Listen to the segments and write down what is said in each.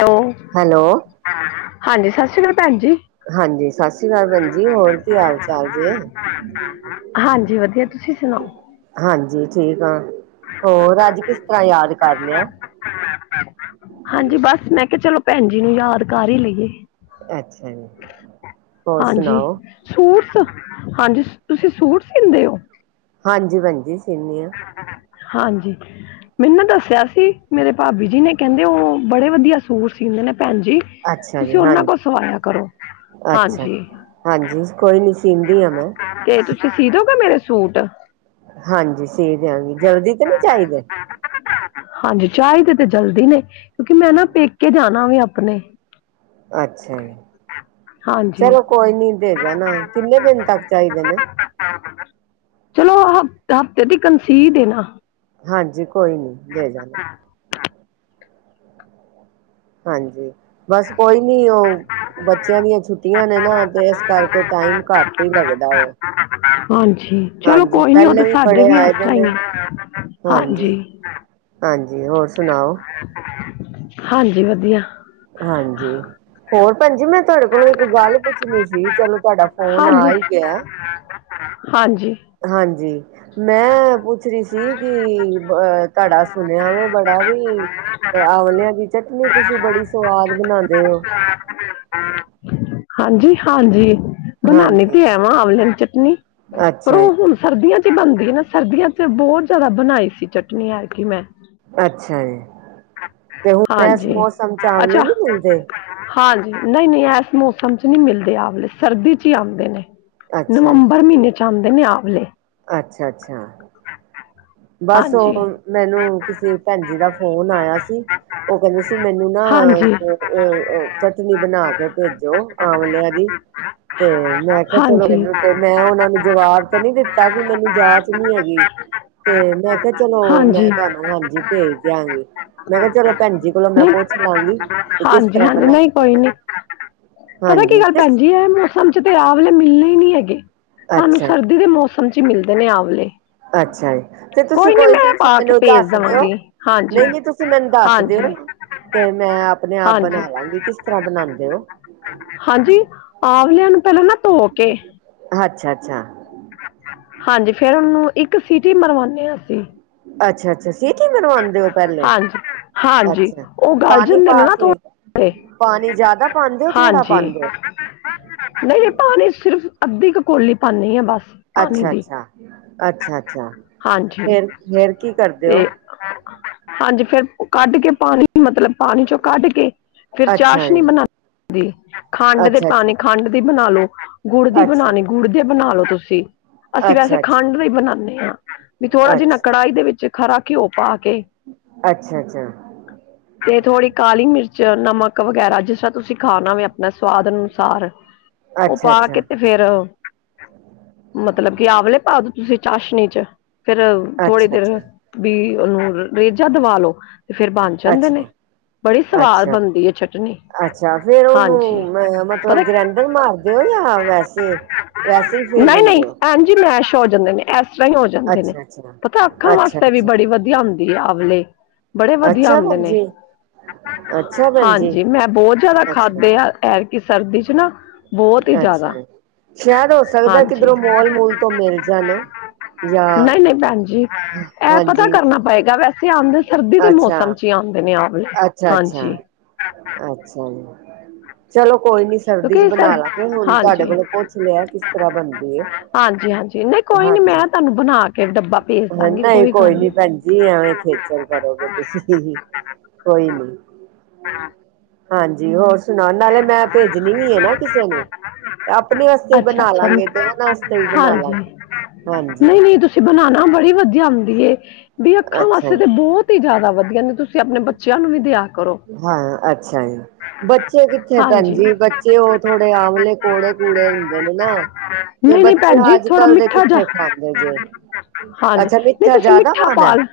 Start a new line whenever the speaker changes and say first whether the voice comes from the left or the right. left: Hello,
right: hello.
left: ਹਾਂਜੀ ਸਤਿ ਸ੍ਰੀ ਅਕਾਲ ਭੈਣ ਜੀ।
right: ਹਾਂਜੀ ਸਤਿ ਸ੍ਰੀ ਅਕਾਲ ਭੈਣ ਜੀ ਹੋਰ ਕੀ ਹਾਲ ਚਾਲ ਜੇ
left: ਹਾਂਜੀ ਵਧੀਆ ਤੁਸੀਂ ਸੁਣਾਓ।
right: ਹਾਂਜੀ ਠੀਕ ਆ ਹੋਰ ਅੱਜ ਕਿਸ ਤਰ੍ਹਾਂ ਯਾਦ ਕਰ ਲਿਆ।
left: ਹਾਂਜੀ ਬਸ ਮੈਂ ਕਿਹਾ ਚਲੋ ਭੈਣ ਜੀ ਨੂੰ ਯਾਦ ਕਰ ਹੀ ਲਈਏ।
right: ਅੱਛਾ ਜੀ ਹੋਰ
left: ਹਾਂਜੀ
right: ਸੁਣਾਓ?
left: ਸੂਟਸ ਹਾਂਜੀ ਤੁਸੀਂ ਸੂਟ ਸੀਦੇ ਹੋ?
right: ਹਾਂਜੀ ਭੈਣ ਜੀ ਸੀਦੇ ਆ।
left: ਹਾਂਜੀ। ਮੈਨੂੰ ਦੱਸਿਆ ਸੀ ਮੇਰੇ ਭਾਬੀ ਜੀ ਨੇ ਕਹਿੰਦੇ ਉਹ ਬੜੇ ਵਧੀਆ ਸੂਟ ਸੀਦੇ ਨੇ ਭੈਣ ਜੀ।
right: ਅੱਛਾ
left: ਤੁਸੀਂ
right: ਜੀ
left: ਉਹਨਾਂ
right: ਹਾਂਜੀ
left: ਕੋਲ ਸਵਾਇਆ ਕਰੋ।
right: ਅੱਛਾ
left: ਹਾਂਜੀ
right: ਹਾਂਜੀ ਕੋਈ ਨੀ ਸੀਦੀ ਆ ਮੈਂ।
left: ਤੇ ਤੁਸੀਂ ਸੀਦੋਗੇ ਮੇਰੇ ਸੂਟ।
right: ਹਾਂਜੀ ਸੀ ਦਿਆਗੀ ਜਲਦੀ ਤੇ ਨਹੀਂ ਚਾਹੀਦੇ
left: ਹਾਂਜੀ ਚਾਹੀਦੇ ਤੇ ਜਲਦੀ ਨੇ। ਕਿਉਂਕਿ ਮੈਂ ਨਾ ਪੇਕੇ ਜਾਣਾ ਵੈ ਆਪਣੇ।
right: ਅੱਛਾ ਜੀ
left: ਹਾਂਜੀ
right: ਚਲੋ ਕੋਈ ਨੀ ਦੇ ਜਾਣਾ ਕਿੰਨੇ ਦਿਨ ਤੱਕ ਚਾਹੀਦੇ ਨੇ।
left: ਚਲੋ ਹਫ਼ਤੇ ਦੀ ਤੱਕ ਸਿਣ ਦੇਣਾ।
right: ਹਾਂਜੀ ਕੋਈ ਨੀ ਦੇ ਜਾਣਾ। ਹਾਂਜੀ ਬਸ ਕੋਈ ਨੀ ਉਹ ਬੱਚਿਆਂ ਦੀਆਂ ਛੁੱਟੀਆਂ ਨੇ ਨਾ ਤੇ ਇਸ ਕਰਕੇ ਟਾਈਮ ਘੱਟ ਹੀ ਲੱਗਦਾ ਵੇ।
left: ਹਾਂਜੀ ਚਲੋ ਕੋਈ ਨੀ
right: ਪਹਿਲੇ
left: ਸਾਡੇ
right: ਬੜੇ
left: ਵੀ ਇਸ
right: ਆਏ ਦੇ
left: ਤਰ੍ਹਾਂ
right: ਨੇ
left: ਹੀ ਆ ਹਾਂਜੀ।
right: ਹਾਂਜੀ ਹੋਰ ਸੁਣਾਓ।
left: ਹਾਂਜੀ ਵਧੀਆ
right: ਹਾਂਜੀ ਹੋਰ ਭੈਣ ਜੀ ਮੈਂ ਤੁਹਾਡੇ ਕੋਲੋਂ ਇੱਕ ਗੱਲ ਪੁੱਛਣੀ ਸੀ ਚਲੋ ਤੁਹਾਡਾ ਫੋਨ ਆ
left: ਹਾਂਜੀ
right: ਹੀ ਗਿਆ।
left: ਹਾਂਜੀ
right: ਹਾਂਜੀ ਮੈਂ ਪੁੱਛ ਰਹੀ ਸੀ ਕਿ ਅ ਤੁਹਾਡਾ ਸੁਣਿਆ ਮੈਂ ਬੜਾ ਵੀ ਤੇ ਆਂਵਲਿਆਂ ਦੀ ਚਟਨੀ ਤੁਸੀਂ ਬੜੀ ਸਵਾਦ ਬਣਾਂਦੇ ਹੋ।
left: ਹਾਂਜੀ- ਹਾਂਜੀ ਬਣਾਨੀ
right: ਹਾਂਜੀ।
left: ਤੇ ਐ ਵਾਂ ਆਂਮਲਿਆ ਚਟਨੀ ਪਰ
right: ਅੱਛਾ ਜੀ,
left: ਉਹ ਹੁਣ ਸਰਦੀਆਂ 'ਚ ਬਣਦੀ ਨਾ ਸਰਦੀਆਂ 'ਚ ਬਹੁਤ ਜ਼ਿਆਦਾ ਬਣਾਈ ਸੀ ਚਟਨੀ ਐਰਕੀ ਮੈਂ
right: ਅੱਛਾ ਜੀ ਤੇ ਹੁਣ ਇਸ
left: ਹਾਂਜੀ
right: ਮੌਸਮ ਆਂਵਲੇ
left: ਅੱਛਾ
right: ਨੀ ਮਿਲਦੇ।
left: ਹਾਂਜੀ ਨਹੀਂ- ਨਹੀਂ ਇਸ ਮੌਸਮ 'ਚ ਨਹੀਂ ਮਿਲਦੇ ਆਂਵਲੇ ਸਰਦੀ 'ਚ ਹੀ ਆਉਂਦੇ ਨੇ।
right: ਅੱਛਾ
left: ਨਵੰਬਰ ਮਹੀਨੇ 'ਚ ਆਉਂਦੇ ਨੇ ਆਂਵਲੇ
right: ਅੱਛਾ- ਅੱਛਾ ਬਸ
left: ਹਾਂਜੀ
right: ਉਹ ਮੈਨੂੰ ਕਿਸੇ ਭੈਣ ਜੀ ਦਾ ਫੋਨ ਆਇਆ ਸੀ। ਉਹ ਕਹਿੰਦੇ ਸੀ ਮੈਨੂੰ ਨਾ
left: ਹਾਂਜੀ।
right: ਚਟਨੀ ਬਣਾ ਕੇ ਭੇਜੋ ਆਂਵਲਿਆਂ ਦੀ। ਤੇ ਮੈਂ ਕਿਹਾ ਚਲੋ
left: ਹਾਂਜੀ।
right: ਏਨੂੰ ਤੇ ਮੈਂ ਓਨਾਂ ਨੂੰ ਜਵਾਬ ਤੇ ਨੀ ਦਿੱਤਾ ਕੀ ਮੈਨੂੰ ਜਾਚ ਨੀ ਹੈਗੀ। ਤੇ ਮੈਂ ਕਿਹਾ ਚਲੋ
left: ਹਾਂਜੀ।
right: ਮੈਂ ਤੁਹਾਨੂੰ ਹਾਂਜੀ ਭੇਜ ਦਿਆਂਗੀ। ਮੈਂ ਕਿਆ ਚਲੋ ਭੈਣ ਜੀ ਕੋਲੋਂ ਮੈਂ
left: ਨਹੀਂ
right: ਪੁੱਛ ਲਾਂਗੀ ਤੇ ਕਿਸ
left: ਹਾਂਜੀ
right: ਤਰ੍ਹਾਂ
left: ਹਾਂਜੀ ਨਹੀਂ
right: ਬਣਾਦੇ
left: ਕੋਈ
right: ਪਏ
left: ਨੀ
right: ਨੇ।
left: ਪਤਾ ਕੀ
right: ਹਾਂਜੀ
left: ਗੱਲ
right: ਕਿਸ
left: ਭੈਣਜੀ ਐ ਮੈਂ- ਉਂਜ ਤੇ ਮੌਸਮ 'ਚ ਤੇ ਆਵਲੇ ਮਿਲਣੇ ਈ ਨੀ ਹੈਗੇ ਸਾਨੂੰ
right: ਅੱਛਾ
left: ਸਰਦੀ ਦੇ ਮੌਸਮ 'ਚ ਈ ਮਿਲਦੇ ਨੇ ਆਂਵਲੇ
right: ਅੱਛਾ ਜੀ ਤੇ ਤੁਸੀਂ ਕੋਈ ਨੀ ਤੁਸੀਂ
left: ਪਾ ਕੇ
right: ਮੈਨੂੰ
left: ਭੇਜ
right: ਦਸ ਦਿਓ।
left: ਦੇਵਾਂਗੀ ਹਾਂਜੀ।
right: ਨਹੀ-ਨਹੀ ਤੁਸੀਂ ਮੈਨੂੰ ਦੱਸ
left: ਹਾਂਜੀ
right: ਦਿਓ। ਤੇ ਮੈਂ ਆਪਣੇ ਆਪ
left: ਹਾਂਜੀ
right: ਬਣਾ ਲਾਂਗੀ ਕਿਸ ਤਰ੍ਹਾਂ ਬਣਾਦੇ ਓ।
left: ਹਾਂਜੀ ਆਂਵਲਿਆਂ ਨੂੰ ਪਹਿਲਾਂ ਨਾ ਧੋ ਕੇ
right: ਅੱਛਾ -ਅੱਛਾ
left: ਹਾਂਜੀ ਫਿਰ ਉਹਨੂੰ ਇੱਕ ਸੀਟੀ ਮਰਵਾਣੇ ਹਾਂ ਅਸੀਂ
right: ਅੱਛਾ -ਅੱਛਾ ਸੀਟੀ ਮਰਵਾਉਂਦੇ ਹੋ ਪਹਿਲੇ
left: ਹਾਂਜੀ ਹਾਂਜੀ
right: ਅੱਛਾ
left: ਉਹ ਗਲ
right: ਪਾਣੀ
left: ਜਾਂਦੇ ਨੇ
right: ਪਾ
left: ਨਾ
right: ਕੇ
left: ਥੋੜੇ
right: ਪਾਣੀ ਜਿਆਦਾ ਪਾਂਦੇ ਹੋ ਥੋੜਾ
left: ਹਾਂਜੀ
right: ਪਾਂਦੇ ਹੋ।
left: ਨਹੀਂ ਇਹ ਪਾਣੀ ਸਿਰਫ ਅੱਧੀ ਕ ਕੋਲੀ ਪਾਂਣੀ ਆ ਬਸ ਪਾਣੀ
right: ਅੱਛਾ-
left: ਦੀ
right: ਅੱਛਾ -ਅੱਛਾ -ਅੱਛਾ
left: ਹਾਂਜੀ
right: ਫੇਰ- ਫੇਰ ਕੀ ਕਰਦੇ ਹੋ।
left: ਤੇ ਹਾਂਜੀ ਫੇਰ ਕੱਢ ਕੇ 'ਚ ਪਾਣੀ ਮਤਲਬ ਪਾਣੀ 'ਚੋਂ ਕੱਢ ਕੇ ਫਿਰ
right: ਅੱਛਾ
left: ਚਾਸ਼ਨੀ
right: ਜੀ,
left: ਬਣਾਂਦੀ ਖੰਡ ਦੇ
right: ਅੱਛਾ ਅੱਛਾ,
left: ਪਾਣੀ ਖੰਡ ਦੀ ਬਣਾ ਲਓ। ਗੁੜ ਦੀ
right: ਅੱਛਾ
left: ਬਣਾਣੀ
right: ਜੀ,
left: ਗੁੜ ਦੇ ਬਣਾ ਲਓ ਤੁਸੀਂ ਅਸੀਂ ਵੈਸੇ
right: ਅੱਛਾ ਅੱਛਾ,
left: ਖੰਡ ਲਈ ਬਣਾਦੇ ਹਾਂ। ਵੀ ਥੋੜਾ ਜਿਹੀ ਨਾ
right: ਅੱਛਾ।
left: ਕੜਾਹੀ ਦੇ ਵਿੱਚ ਖਰਾ ਘਿਓ ਪਾ ਕੇ
right: ਅੱਛਾ- ਅੱਛਾ
left: [inaudible] ਤੇ ਥੋੜ੍ਹੀ ਕਾਲੀ ਮਿਰਚ ਨਮਕ ਵਗੈਰਾ ਜਿਸ ਤਰ੍ਹਾਂ ਤੁਸੀਂ ਖਾਣਾ ਵੇ ਆਪਣਾ ਸਵਾਦ ਅਨੁਸਾਰ ਤੇ ਓ
right: ਅੱਛਾ
left: ਪਾ
right: ਅੱਛਾ,
left: ਕੇ ਤੇ ਫੇਰ ਮਤਲਬ ਕਿ ਆਵਲੇ ਪਾ ਦੋ ਤੁਸੀਂ ਚਾਸ਼ਨੀ 'ਚ ਫੇਰ ਥੋੜੀ
right: ਅੱਛਾ
left: ਦੇਰ
right: ਅੱਛਾ,
left: ਵੀ ਓਨੂੰ ਰ ਰੇਜਾ ਦਵਾ ਲੋ ਤੇ ਫੇਰ ਬਣ ਜਾਂਦੇ ਨੇ।
right: ਅੱਛਾ।
left: ਬੜੀ ਸਵਾਦ
right: ਅੱਛਾ
left: ਬਣਦੀ ਐ ਚਟਨੀ।
right: ਅੱਛਾ ਫੇਰ ਓਨੂੰ
left: ਹਾਂਜੀ
right: ਮ
left: ਪਤਾ
right: ਮਤਲਬ ਗ੍ਰੈਂਡਰ ਮਾਰ ਦੇਓ ਯਾਂ ਵੈਸੇ ਵੈਸੇ ਹੀ ਫੇਰ
left: ਨਹੀ-ਨਹੀ
right: ਦਿੰਦੇ ਹੋ
left: ਭੈਣਜੀ ਮੈਸ਼ ਹੋ ਜਾਂਦੇ ਨੇ ਐਸ ਤਰ੍ਹਾਂ ਈ ਹੋ ਜਾਂਦੇ ਨੇ
right: ਅੱਛਾ ਅੱਛਾ
left: ਪਤਾ ਅੱਖਾਂ
right: ਅੱਛਾ
left: ਵਾਸਤੇ ਵੀ
right: ਅੱਛਾ
left: ਬੜੀ ਵਧੀਆ ਹੁੰਦੀ ਆਵਲੇ ਬੜੇ ਵਧੀਆ
right: ਅੱਛਾ
left: ਹੁੰਦੇ
right: ਭੈਣ
left: ਨੇ,
right: ਜੀ ਅੱਛਾ ਭੈਣ ਜੀ
left: ਹਾਂਜੀ ਮੈਂ ਬੋ ਜਾਦਾ
right: ਅੱਛਾ
left: ਖਾਦੇ ਆ। ਐਰ ਕੀ ਸਰਦੀ ਚ ਨਾ ਬਹੁਤ ਹੀ
right: ਅੱਛਾ
left: ਜ਼ਿਆਦਾ
right: ਜੀ, ਸ਼ੈਦ ਹੋ ਸਕਦਾ ਕਿੱਧਰੋਂ ਮੋਲ ਮੂਲ ਤੋਂ ਮਿਲ ਜਾਣ ਜਾਂ
left: ਨਈ-ਨਈ ਭੈਣ ਜੀ ਐ ਪਤਾ
right: ਹਾਂਜੀ
left: ਕਰਨਾ ਪਏਗਾ ਵੈ ਤੇ ਆਂਦੇ ਸਰਦੀ ਦੇ
right: ਅੱਛਾ
left: ਮੌਸਮ ਚ ਈ ਆਂਦੇ ਨੇ ਆਵਲੇ
right: ਅੱਛਾ ਅੱਛਾ
left: ਹਾਂਜੀ।
right: ਅੱਛਾ ਜੀ। ਚਲੋ ਕੋਈ ਨੀ ਸਰਦੀ ਚ
left: ਕਿਉਂਕਿ ਸਰ
right: ਬਣਾ ਲਾਂਗੇ ਹੁਣ ਤੁਹਾਡੇ
left: ਹਾਂਜੀ
right: ਕੋਲੋਂ ਪੁੱਛ ਲਿਆ ਕਿਸ ਤ੍ਰਾ ਬਣਦੇ ਐ।
left: ਆਜੀ- ਹਾਂਜੀ ਨਈ ਕੋਨੀ ਮੈਂ ਤੁਹਾਨੂੰ ਬਣਾ ਕੇ ਡੱਬਾ ਭੇਜ ਦਾਂਗੀ
right: ਨਈ
left: ਗੱਲ
right: ਕੋਈ
left: ਨਹੀਂ
right: ਨੀ ਭੈਣਜੀ ਐਵੇਂ ਖੇਚਲ ਕਰੋਗੇ ਤੁਸੀਂ। ਕੋਈ ਨੀ।
left: ਹਾਂ।
right: ਹਾਂਜੀ ਹੋਰ ਸੁਣਾ ਨਾਲ ਮੈਂ ਭੇਜਣੀ ਵੀ ਐ ਨਾ ਕਿਸੇ ਨੂੰ, ਤੇ ਆਪਣੇ ਵਾਸਤੇ ਵੀ
left: ਅੱਛਾ
right: ਬਣਾ
left: ਅੱਛਾ
right: ਲਾਂਗੇ ਤੇ ਓਨਾਂ ਵਾਸਤੇ ਵੀ ਬਣਾ ਲਾਂਗੇ। ਹਾਂਜੀ
left: ਨਈ-ਨਈ ਤੁਸ ਸੀ ਬਣਾਣਾ ਬੜੀ ਵਧੀਆ ਹੁੰਦੀ ਏ, ਵੀ ਅੱਖਾਂ
right: ਅੱਛਾ
left: ਵਾਸਤੇ ਤੇ
right: ਜੀ
left: ਬੋਤ ਈ ਜਾਦਾ ਵਧੀਆ ਨੇ ਤੁ ਤੇ ਆਪਣੇ ਬੱਚਿਆਂ ਨੂੰ ਵੀ ਦਿਆ ਕਰੋ।
right: [unintelligible] ਅੱਛਾ ਜੀ। ਬੱਚੇ ਕਿੱਥੇ
left: ਹਾਂਜੀ।
right: ਭੈਣਜੀ ਬੱਚੇ ਓ ਥੋੜੇ ਆਮਲੇ ਕੌੜੇ ਕੂੜੇ ਹੁੰਦੇ ਨੇ ਨਾ ਤੇ
left: ਨਹੀਂ ਨਹੀਂ
right: ਬੱਚੇ
left: ਭੈਣ ਜੀ
right: ਅੱਜ
left: ਥੋੜਾ
right: ਕੱਲ ਦੇ
left: ਮਿੱਠਾ ਜਾ
right: ਕਿੱਥੇ ਖਾਂਦੇ ਜੇ।
left: ਹਾਂਜੀ
right: ਅੱਛਾ
left: ਨਹੀਂ
right: ਮਿੱਠਾ
left: ਤੁਸੀਂ
right: ਜਾਦਾ ਪਾਣਾ?
left: ਪਾ ਲ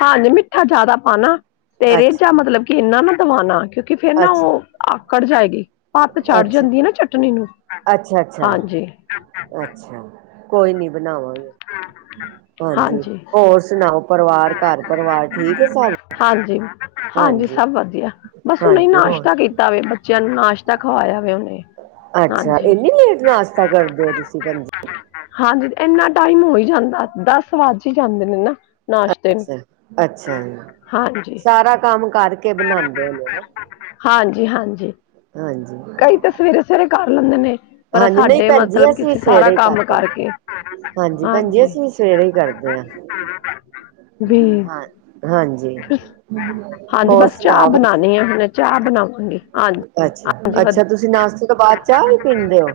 left: ਹਾਂਜੀ ਮਿੱਠਾ ਜਾਦਾ ਪਾਨਾ ਤੇ ਰੇਜਾ ਜਾਂ
right: ਅੱਛਾ
left: ਮਤਲਬ ਕਿ ਏਨਾ ਨਾ ਦਵਾਣਾ ਕਿਉਂਕਿ ਫੇਰ ਨਾ ਓ
right: ਅੱਛਾ
left: ਆਕੜ ਜਾਏਗੀ, ਭੱਤ ਚੜ
right: ਅੱਛਾ
left: ਜਾਂਦੀ ਆ ਨਾ ਚਟਨੀ ਨੂੰ
right: ਅੱਛਾ ਅੱਛਾ
left: ਹਾਂਜੀ [inaudible]
right: ਅੱਛਾ ਕੋਈ ਨੀ ਬਣਾਵਾਂ ਹਾਂਜੀ ਹੋਰ ਸੁਣਾਓ ਪਰਿਵਾਰ ਘਰ ਪਰਿਵਾਰ ਠੀਕ ਐ ਸਭ?
left: ਹਾਂਜੀ-ਹਾਂਜੀ
right: ਹਾਂਜੀ
left: ਸਭ ਵਧੀਆ ਬਸ ਉਹ
right: ਹਾਂਜੀ ਹੁਣ
left: ਨਾਸ਼ਤਾ ਕੀਤਾ ਵਵੇ ਜਦ ਨਾਸ਼ਤਾ ਖਵਾਇਆ ਵ ਉਨੇ
right: ਅੱਛਾ ਏਨੀ ਲੇਟ ਨਾਸ਼ਤਾ ਕਰਦੇ ਹੋ ਤੁਸੀਂ ਭੈਂਜੀ
left: ਹਾਂਜੀ ਏਨਾ ਟਾਈਮ ਹੋ ਹੀ ਜਾਂ ਦਸ ਵੱਜ ਈਜਾਂਦੇ ਨੇ ਨਾ। ਨਾਸ਼ਤੇ ਨੂੰ
right: ਅੱਛਾ ਜ-ਅੱਛਾ ਜ
left: ਹਾਂਜੀ
right: ਸਾਰਾ ਕੰਮ ਕਰਕੇ ਬਣਾਉਂਦੇ ਹੋਦੇ?
left: ਹਾਂਜੀ-ਹਾਂਜੀ।
right: ਹਾਂਜੀ।
left: ਕਈ ਤਾਂ ਸਵੇਰੇ-ਸਵੇਰੇ ਕਰ ਲੈਂਦੇ ਨੇ ਪਰ
right: ਹਾਂਜੀ ਨਹੀਂ
left: ਸਾਡੇ
right: ਭੈਣ ਜੀ
left: ਮਤਲਬ ਕੀ ਅਸੀਂ ਸਾਰਾ
right: ਸਵੇਰੇ ਹੀ
left: ਕੰਮ
right: ਕਰ ਲੈਂਦੇ
left: ਕਰਕੇ
right: ਭੈਣ ਜੀ
left: ਹਾਂਜੀ
right: ਅਸੀਂ ਵੀ ਸਵੇਰੇ ਹੀ ਕਰਦੇ ਹਾਂ
left: [unintelligible] ਵੀ,
right: ਹਾਂ ਹਾਂਜੀ
left: [unintelligible] ਹਾਂਜੀ
right: ਹੋਰ
left: ਬਸ ਚਾਅ
right: ਸੁਣਾਓ ਭੈਣ
left: ਬਣਾਣੀ ਐ ਹੁਣੇ। ਚਾਅ ਬਣਾਵਗੀ ਆਂਜ
right: ਅੱਛਾ-ਅੱਛਾ ਤੁਸੀਂ ਨਾਸ਼ਤੇ ਤੋਂ ਬਾਦ ਚਾਅ ਵੀ ਪੀਂਦੇ ਓ?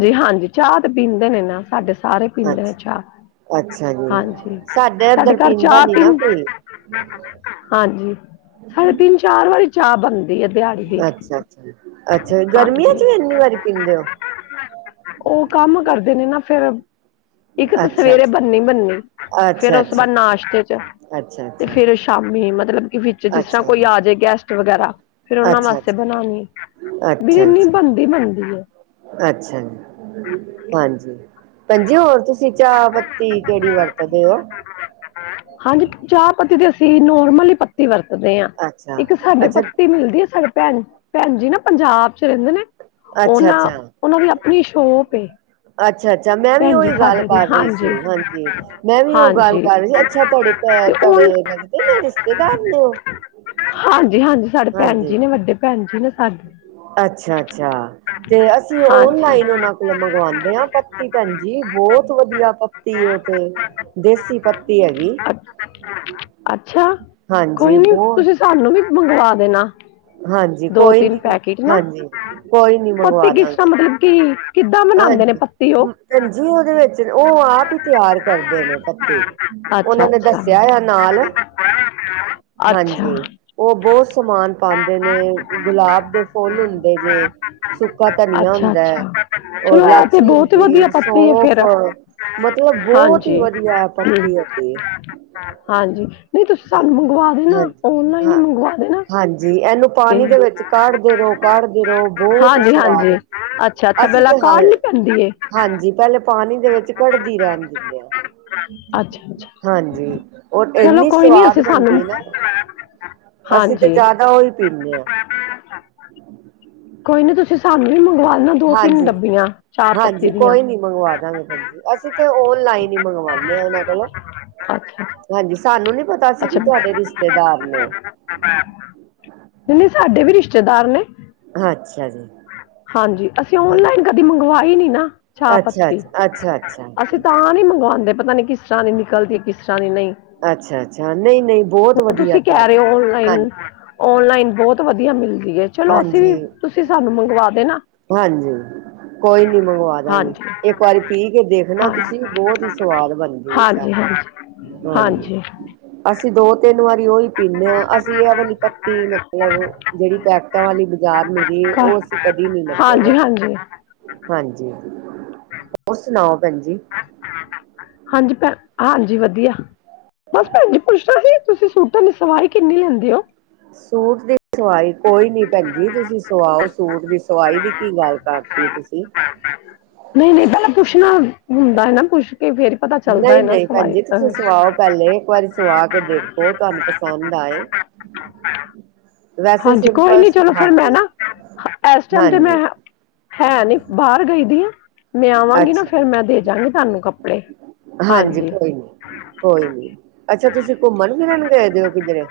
left: ਜੀ ਹਾਂਜੀ ਚਾਅ ਤੇ ਪੀਂਦੇ ਨੇ ਨਾ ਸਾਡੇ ਸਾਰੇ ਪੀਂਦੇ ਨੇ ਚਾਹ
right: ਅੱਛ-ਅੱਛਾ ਜੀ,
left: ਹਾਂਜੀ
right: ਸਾਡਾ
left: ਸਾਡੇ
right: ਏਦਰ
left: ਘਰ
right: ਪੀਦਾ
left: ਚਾਹ
right: ਨੀ ਨਾ
left: ਤਿੰਨ
right: ਕੋਈ। [unintelligible]
left: ਹਾਂਜੀ ਸਾਡੀ ਤੀਂ-ਚਾਰ ਵੀ ਚਾਅ ਬਣਦੀ ਆ ਦਿਹਾੜੀ ਦੀ।
right: ਅੱਛਾ ਅੱਛਾ ਜ ਗਰਮੀਆਂ ਚ ਵੀ ਇੰਨੀ ਵਾਰੀ ਪੀਂਦੇ ਓ?
left: ਓ ਕੰਮ ਕਰਦੇ ਨੇ ਨਾ ਫੇਰ। ਇੱਕ ਤਾਂ
right: ਅੱਛਾ
left: ਸਵੇਰੇ
right: ਅੱਛਾ
left: ਬਨਨੀ -ਬਨਨੀ ਫੇਰ
right: ਅੱਛਾ
left: ਓ ਸ ਤੋਂ
right: ਅੱਛਾ
left: ਬਾਦ ਨਾਸ਼ਤੇ ਚ।
right: ਅੱਛਾ ਅੱਛਾ
left: ਤੇ ਫੇਰ ਸ਼ਾਮੀ ਮਲਬ ਕਿ ਵਿੱਚ
right: ਅੱਛਾ
left: ਜਿਸ ਤਰਾ
right: ਅੱਛਾ
left: ਕੋਈ
right: ਜੀ
left: ਆਜੇ ਗੈਸਟ ਵਗੈਰਾ ਫੇਰ ਉਨਾਂ ਵਾਸ
right: ਅੱਛਾ
left: ਤੇ
right: ਅੱਛਾ
left: ਬਣਾਣੀ ਵੀ
right: ਅੱਛਾ
left: ਈਨੀ ਬਣਦੀ ਬਣਦੀ ਏ।
right: ਅੱਛਾ ਜੀ, ਹਾਂਜੀ। ਭੈਜੀ ਹੋਰ ਤੁਸੀਂ ਚਾਅ ਪੱਤੀ ਕੇੜੀ ਵਰਤਦੇ ਓ?
left: ਹਾਂਜੀ ਚਾਅ ਪੱਤੀ ਤੇ ਅਸੀਂ ਨੋਰਮਲ ਹੀ ਪ ਤੀ ਵਰਤਦੇ ਆ,
right: ਅੱਛਾ
left: ਇੱਕ ਸਾਡੇ
right: ਅੱਛਾ
left: ਪਤੀ ਮਿਲਦੀ ਐ ਸਾਡੇ ਭੈ ਭੈਣ ਜੀ ਨਾ ਪੰਜਾਬ ਚ ਰਹਿੰਦੇ ਨੇ
right: ਅੱਛਾ
left: ਉਹਨਾਂ
right: ਅੱਛਾ
left: ਉਹਨਾਂ ਦੀ ਆਪਣੀ ਸ਼ੋਪ ਏ।
right: ਅੱਛਾ ਅੱਛਾ ਮੈਂ ਵੀ
left: ਭੈਣ ਜੀ
right: ਉਹੀ ਗੱਲ
left: ਸਾਡੇ ਦੀ
right: ਕਰ ਰਹੀ ਸੀ
left: ਹਾਂਜੀ।
right: ਹਾਂਜੀ ਮੈਂ ਵੀ ਉਹ ਗੱਲ
left: ਹਾਂਜੀ
right: ਕਰ ਰਹੀ ਸੀ ਅੱਛਾ ਤੁਹਾਡੇ।
left: ਤੇ ਹੁਣ
right: ਤੁਹਾੜੇ ਲੱਗਦੇ ਨੇ ਰਿਸ਼ਤੇਦਾਰ ਨੇ ਓ।
left: ਹਾਂਜੀ ਹਾਂਜੀ ਸਾਡੇ ਭੈਣ ਜੀ ਨੇ ਵੱਡੇ ਭੈਣ ਜੀ ਨੇ ਸਾਡੇ।
right: ਅੱਛਾ ਅੱਛਾ ਤੇ ਅਸੀਂ
left: ਹਾਂਜੀ।
right: ਓਨਲਾਈਨ ਉਹਨਾਂ ਕੋਲ ਮੰਗਵਾਉਂਦੇ ਹਾਂ। ਪਤੀ ਭੈਣਜੀ ਬਹੁਤ ਵਧੀਆ ਪੱਤੀ ਓਥੇ ਦੇਸੀ ਪੱਤੀ ਹੈਗੀ।
left: ਅੱਛ-
right: ਹਾਂਜੀ।
left: ਅੱਛਾ ਕੋਈ ਨੀ
right: ਬਹੁਤ
left: ਤੁਸੀਂ ਸਾਨੂੰ ਵੀ ਮੰਗਵਾ ਦੇਣਾ
right: ਹਾਂਜੀ
left: ਦੋ
right: ਕੋਈ
left: ਤਿੰਨ
right: ਨੀ
left: ਪੈਕੇਟ ਨਾ
right: ਹਾਂਜੀ ਕੋਈ ਨੀ
left: ਪੱਤੀ
right: ਮੰਗਵਾ
left: ਕਿਸ ਤਰਹਾ
right: ਦਾਂਗੇ
left: ਮਤਲਬ ਕਿ। ਕਿੱਦਾਂ ਮਨਾਉਂਦੇ ਨੇ। ਉਹ?
right: ਪੈਂਜੀ ਉਹਦੇ ਵਿੱਚ ਉਹ ਆਪ ਹੀ ਤਿਆਰ ਕਰਦੇ ਨੇ ਪੱਤੇ। ਉਹਨਾਂ ਨੇ
left: ਅੱਛਾ-ਅੱਛਾ,
right: ਦੱਸਿਆ ਹੋਯਾ ਆ ਨਾਲ
left: ਅੱਛਾ। ਅੱਛਾ
right: ਹਾਂਜੀ ਉਹ ਬਹੁਤ ਸਮਾਨ। ਪਾਂਦੇ ਨੇ ਗੁਲਾਬ ਦੇ ਫੁੱਲ ਹੁੰਦੇ ਜੇ ਸੁੱਕਾ ਧਨੀਆ
left: ਅੱਛਾ
right: ਹੁੰਦਾ
left: ਅੱਛਾ
right: ਹੈ। ਔਰ
left: ਚਲੋ ਇਹ ਤੇ
right: ਲਾਚੀ
left: ਬਹੁਤ ਵਧੀਆ
right: ਹੁੰਦੀ
left: ਪਤੀ ਆ
right: ਸੌਂਫ
left: ਫੇਿਰ
right: ਮਤਲਬ ਬਹੁਤ ਹੀ
left: ਹਾਂਜੀ
right: ਵਧੀਆ
left: ਹਮ।
right: ਪੱਤੀ ਹੈਗੀ
left: ਹਾਂਜੀ। ਨਹੀਂ ਤੁਸੀਂ ਸਾਨੂੰ ਮੰਗਵਾ ਦੇਣਾ
right: ਹਾਂਜੀ
left: ਓਨਲਾਈਨ ਹੀ
right: ਹਾਂ
left: ਮੰਗਵਾ ਦੇਣਾ।
right: ਹਾਂਜੀ ਇਹਨੂੰ ਪਾਣੀ ਦੇ ਵਿੱਚ ਕਾਢਦੇ ਰਹੋ ਕਾਢਦੇ ਰਹੋ ਬਹੁਤ
left: ਹਾਂਜੀ ਹਾਂਜੀ
right: ਸਵਾਦ
left: ਅੱਛਾ ਅੱਛਾ
right: ਅਸੀਂ
left: ਪਹਿਲਾ
right: ਤੇ ਹਾਂ
left: ਕਾਰਨੀ ਪੈਂਦੀ ਏ।
right: ਹਾਂਜੀ ਪਹਿਲੇ ਪਾਣੀ ਦੇ ਵਿੱਚ ਕੜਦੀ ਰਹਿਣ ਦਿੰਦੇ ਆ।
left: ਅੱਛਾ ਅੱਛਾ
right: ਹਾਂਜੀ ਰ
left: ਚਲੋ
right: ਇੰਨੀ।
left: ਕੋਈ ਨਹੀਂ
right: ਸਵਾਦ
left: ਅਸੀਂ ਸਾਨੂੰ
right: ਬਣਦੀ ਨਾ। ਅਸੀਂ ਤਾਂ
left: ਹਾਂਜੀ
right: ਜ਼ਿਆਦਾ ਉਹ ਹੀ ਪੀਣੇ ਆ।
left: ਕੋਈ ਨੀ ਤੁਸੀਂ ਸਾਨੂੰ ਵੀ ਮੰਗਵਾ। ਦੇਣਾ ਦੋ ਤਿੰਨ
right: ਹਾਂਜੀ
left: ਡੱਬੀਆਂ ਚਾਹ ਪੱਤੀ
right: ਹਾਂਜੀ
left: ਦੀਆਂ
right: ਕੋਈ ਨੀ ਮੰਗਵਾ ਦਾਂਗੇ ਭੈੰਜੀ ਅਸੀਂ ਤੇ ਓਨਲਾਈਨ ਹੀ ਮੰਗਵਾਦੇ ਹਾਂ ਨਾਂ। ਹੈਲੋ।
left: ਅੱਛਾ
right: ਹਾਂਜੀ ਸਾਨੂੰ ਨੀ ਪਤਾ ਸੀ ਕਿ
left: ਅੱਛਾ
right: ਤੁਹਾਡੇ ਰਿਸ਼ਤੇਦਾਰ ਨੇ ਉਹ।
left: ਨਹੀਂ ਸਾਡੇ ਵੀ ਰਿਸ਼ਤੇਦਾਰ ਨੇ।
right: ਅੱਛਾ ਜੀ।
left: ਹਾਂਜੀ ਅਸੀਂ ਓਨਲਾਈਨ ਕਦੇ ਮੰਗਵਾਈ ਨੀ ਨਾ ਚਾਹ
right: ਅੱਛਾ
left: ਪੱਤੀ
right: ਅੱਛਾ ਅੱਛਾ ਅੱਛਾ
left: ਅਸੀਂ। ਤਾਂ ਨਹੀਂ ਮੰਗਵਾਉਂਦੇ। ਪਤਾ ਨਹੀਂ ਕਿਸ ਤਰ੍ਹਾਂ ਦੀ ਨਿਕਲ ਦੀ ਹੈ ਕਿਸ ਤਰ੍ਹਾਂ ਦੀ ਨਹੀ।
right: ਅੱਛਾ ਅੱਛਾ। ਨਹੀਂ ਨਹੀਂ ਬਹੁਤ ਵਧੀਆ ਚਾਵਲ। ਹਾਂਜੀ।
left: ਔਨਲਾਈਨ ਬਹੁਤ ਵਧੀਆ ਮਿਲਦੀ ਹੈ। ਚਲੋ ਅਸੀਂ ਵੀ
right: ਹਾਂਜੀ।
left: ਤੁਸੀਂ ਸਾਨੂੰ ਮੰਗਵਾ ਦੇਣਾ।
right: ਹਾਂਜੀ। ਕੋਈ ਨੀ ਮੰਗਵਾ ਦਾਂਗੇ
left: ਹਾਂਜੀ
right: ਇੱਕ ਵਾਰੀ ਪੀ ਕੇ ਦੇਖਣਾ
left: ਹਾਂ
right: ਤੁਸੀਂ ਬਹੁਤ ਹੀ ਸਵਾਦ ਬਣਦੀ ਹੈ ਚਾਹ
left: ਹਾਂਜੀ ਹਾਂਜੀ। ਹਾਂਜੀ।
right: ਅਸੀਂ ਦੋ ਤਿੰਨ ਵਾਰੀ ਉਹੀ ਪੀਂਦੇ ਹਾਂ ਅਸੀਂ ਇਹ ਵਾਲੀ ਪੱਤੀ ਮਤਲਬ ਜਿਹੜੀ ਪੈਕ। ਟਾਂ ਵਾਲੀ ਬਾਜ਼ਾਰ ਮਿਲਦੀ ਏ
left: ਘਰ
right: ਉਹ ਅਸੀਂ ਕਦੀ ਨੀ ਮਤਲਬ।
left: ਹਾਂਜੀ ਹਾਂਜੀ
right: ਹਾਂਜੀ ਹੋਰ ਸੁਣਾਓ ਭੈਣ ਜੀ।
left: ਹਾਂਜੀ ਭੈ ਹਾਂਜੀ ਵਧੀਆ ਬਸ ਭੈਣ ਜੀ ਪੁੱਛਦਾ ਸੀ। ਤੁਸੀਂ ਸ ਸੂਟਾ ਦੀ ਸਵਾਈ ਕਿੰਨੀ ਲੈਂਦੇ ਹੋ।
right: ਸੂਟ ਦੀ ਸਵਾਈ ਕੋਈ ਨੀ ਭੈਣਜੀ ਤੁਸੀਂ ਸਵਾਓ ਸੂਟ ਦੀ ਸਵਾਈ ਦੀ ਕੀ ਗੱਲ ਕਰ। ਤੀ ਤੁਸੀਂ।
left: ਨਹੀਂ ਨਹੀਂ ਪਹਿਲਾਂ ਪੁੱਛਣਾ ਹੁੰਦਾ ਹੈ ਨਾ। ਪੁੱਛ ਕੇ ਫੇਰ। ਪਤਾ ਚੱਲਦਾ ਹੈ
right: ਨਹੀਂ
left: ਨਾ।
right: ਨਹੀਂ
left: [inaudible]
right: ਭੈਣ ਜੀ ਤੁਸੀਂ
left: ਹਾਂ।
right: ਸਵਾਓ ਪਹਿਲੇ ਇੱਕ ਵਾਰੀ ਸਵਾ ਕੇ ਦੇਖੋ ਤੁਹਾਨੂੰ ਪਸੰਦ ਆਏ ਵੈਸੇ
left: ਹਾਂਜੀ। ਕੋਈ
right: ਸਿੰਪਲ
left: ਨੀ ਚਲੋ ਫਿਰ ਮੈਂ
right: ਹਾਂਜੀ
left: ਨਾ ਇਸ ਟਾਈਮ ਤੇ ਮੈਂ।
right: ਹਾਂਜੀ
left: ਹੈ ਨੀ ਬਾਹਰ ਗਈ ਦੀ ਆ। ਮੈਂ ਆਵਾਂਗੀ ਨਾਂ
right: ਅੱਛਾ ਜੀ
left: ਫਿਰ ਮੈਂ ਦੇ ਜਾਵਾਂਗੀ ਤੁਹਾਨੂੰ ਕੱਪੜੇ।
right: ਹਾਂਜੀ ਕੋਈ ਨੀ। ਕੋਈ ਨੀ। ਅੱਛਾ ਤੁਸੀਂ ਘੁੰਮਣ ਫਿਰਨ ਗਏ ਦੇ ਹੋ ਕਿਧਰੇ।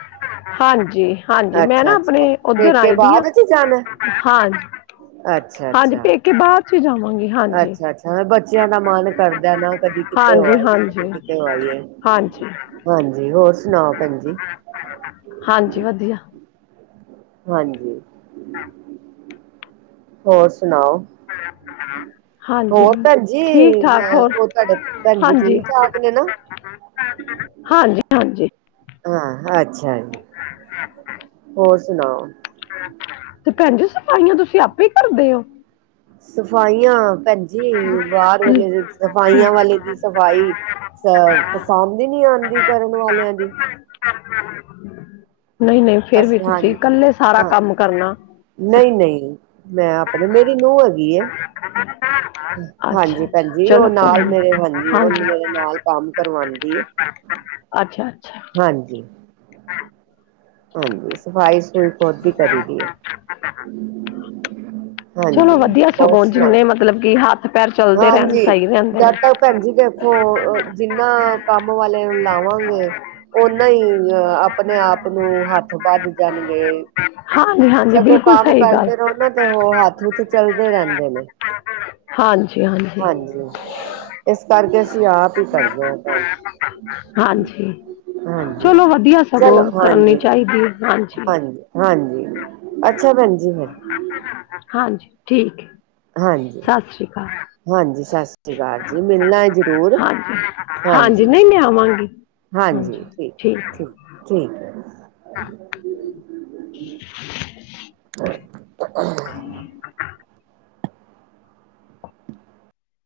left: ਹਾਂਜੀ ਹਾਂਜੀ। ਮੈਂ ਨਾ
right: ਅੱਛਾ
left: ਆਪਣੇ
right: ਅੱਛਾ
left: ਉੱਧਰ
right: ਪੇਕੇ
left: ਆਈ ਦੀ ਹਾਂ।
right: ਬਾਅਦ ਚ ਜਾਣਾ
left: ਹਾਂ
right: ਅੱਛਾ
left: ਹਾਂਜੀ।
right: ਅੱਛਾ
left: ਪੇਕੇ ਬਾਅਦ ਚ ਜਾਵਾਂਗੀ ਹਾਂਜੀ।
right: ਅੱਛਾ ਬੱਚਿਆਂ ਦਾ ਮਨ ਕਰਦਾ ਨਾ, ਕਦੀ ਕਿਤੇ ਹੋ
left: ਹਾਂਜੀ
right: ਆਈਏ। ਕਦੀ
left: ਹਾਂਜੀ
right: ਕਿਤੇ ਹੋ ਆਈਏ।
left: ਹਾਂਜੀ
right: ਹਾਂਜੀ। ਹੋਰ ਸੁਣਾਓ ਭੈਣ ਜੀ।
left: ਹਾਂਜੀ ਵਧੀਆ।
right: ਹਾਂਜੀ।
left: ਹਾਂ।
right: ਹੋਰ ਸੁਣਾਓ।
left: ਹ ਹਾਂ।
right: ਹੋਰ ਭੈਣਜੀ। ਅ ਉਹ ਤੁਹਾਡੇ ਭੈਣ ਜੀ
left: ਹਾਂਜੀ
right: ਠੀਕ- ਠਾਕ ਨੇ ਨਾ?
left: ਹਾਂਜੀ- ਹਾਂਜੀ।
right: ਹਾਂ ਅੱਛਾ ਜੀ।
left: ਹ। [inaudible]
right: ਹੋਰ ਸੁਣਾਓ।
left: ਤੇ ਭੈਣ ਜੀ, ਸਫਾਈਆਂ ਤੁਸੀਂ ਆਪੇ ਕਰਦੇ ਹੋ?
right: ਸਫ਼ਾਈਆਂ ਭੈਣਜੀ ਬਾਹਰ ਵਾਲੇ ਸਫ਼ਾਈਆਂ ਵਾਲੇ ਦੀ ਸਫ਼ਾਈ ਅ ਪਸੰਦ ਹੀ ਨਹੀਂ ਆਉਂਦੀ ਕਰਨ ਵਾਲਿਆਂ ਦੀ।
left: ਨਹੀਂ- ਨਹੀਂ। ਫੇਰ ਵੀ
right: ਅਸੀਂ
left: ਤੁਸੀਂ
right: ਹਾਂਜੀ
left: ਇਕੱਲੇ ਸਾਰਾ
right: ਹਾਂ
left: ਕੰਮ ਕਰਨਾ।
right: ਨਹੀਂ -ਨਹੀਂ। ਮੈਂ ਆਪਣੇ ਮੇਰੀ ਨੂੰਹ ਹੈਗੀ ਹੈ।
left: [inaudible] ਅੱਛਾ, ਅੱਛਾ।
right: ਹਾਂਜੀ ਭੈਣਜੀ ਉਹ
left: ਚਲੋ ਕੋਈ
right: ਨਾਲ
left: ਨੀ
right: ਮੇਰੇ ਉਹ
left: ਹਾਂਜੀ।
right: ਮੇਰੇ ਨਾਲ ਕੰਮ ਕਰਵਾਉਂਦੀ ਹੈ
left: ਅੱਛਾ, ਅੱਛਾ।
right: ਹਾਂਜੀ,
left: ਹਾਂ,
right: ਹਾਂਜੀ, ਸਫ਼ਾਈ ਸਫਈ, ਖੁਦ ਹੀ ਕਰੀ ਦੀ ਹੈ।
left: ਚਲੋ
right: ਹਾਂਜੀ,
left: ਵਧੀਆ
right: ਹੋਰ
left: ਸਗੋਂ
right: ਸੁਣਾ।
left: ਜਿੰਨੇ ਮਤਲਬ ਕਿ, ਹੱਥ, ਪੈਰ ਚੱਲਦੇ ਰਹਿਣ
right: ਹਾਂਜੀ
left: ਸਹੀ ਰਹਿੰਦੇ ਨੇ।
right: ਜਦ ਤੱਕ ਭੈਣ ਜੀ ਦੇਖੋ, ਜਿੰਨਾ ਕੰਮ, ਵਾਲੇ ਲਾਵਾਂਗੇ। ਉਹਨਾਂ ਹੀ, ਆਪਣੇ ਆਪ ਨੂੰ, ਹੱਥ ਬਜ ਜਾਣਗੇ।
left: ਹਾਂਜੀ, ਹਾਂਜੀ,
right: ਸਗੋਂ
left: ਬਿਲਕੁਲ
right: ਕੰਮ
left: ਸਹੀ ਗੱਲ
right: ਕਰਦੇ ਰਹੋ ਨਾ, ਤੇ ਉਹ ਹੱਥ ਹੂਥ ਚਲਦੇ, ਰਹਿੰਦੇ ਨੇ।
left: ਹਾਂਜੀ, ਹਾਂਜੀ,
right: ਇਸ ਕਰਕੇ ਅਸੀਂ ਆਪ ਹੀ ਕਰਦੇ ਹਾਂ ਕੰਮ
left: ਹਾਂਜੀ।
right: ਹਾਂਜੀ
left: ਚਲੋ ਵਧੀਆ ਸਗੋਂ।
right: ਚਲੋ
left: ਕਰਨੀ
right: ਹਾਂਜੀ
left: ਚਾਹੀਦੀ ਹਾਂਜੀ।
right: ਅੱਛਾ ਭੈਣ ਜੀ।
left: ਹਾਂਜੀ ਠੀਕ ਹੈ।
right: ਹਾਂਜੀ
left: ਸਤਿ ਸ੍ਰੀ ਅਕਾਲ।
right: ਹਾਂਜੀ ਸਤਿ ਸ਼੍ਰੀ ਅਕਾਲ ਜੀ। ਮਿਲਣਾ ਜ਼ਰੂਰ। ਹਾਂਜੀ।
left: ਕੀ ਲਿਆਵਾਂਗੀ?
right: ਹਾਂਜੀ ਠੀਕ ਹੈ। ਠੀਕ ਠੀਕ ਹੈ।
left: [inaudible]
right: ਹ। [inaudible]
left: [inaudible]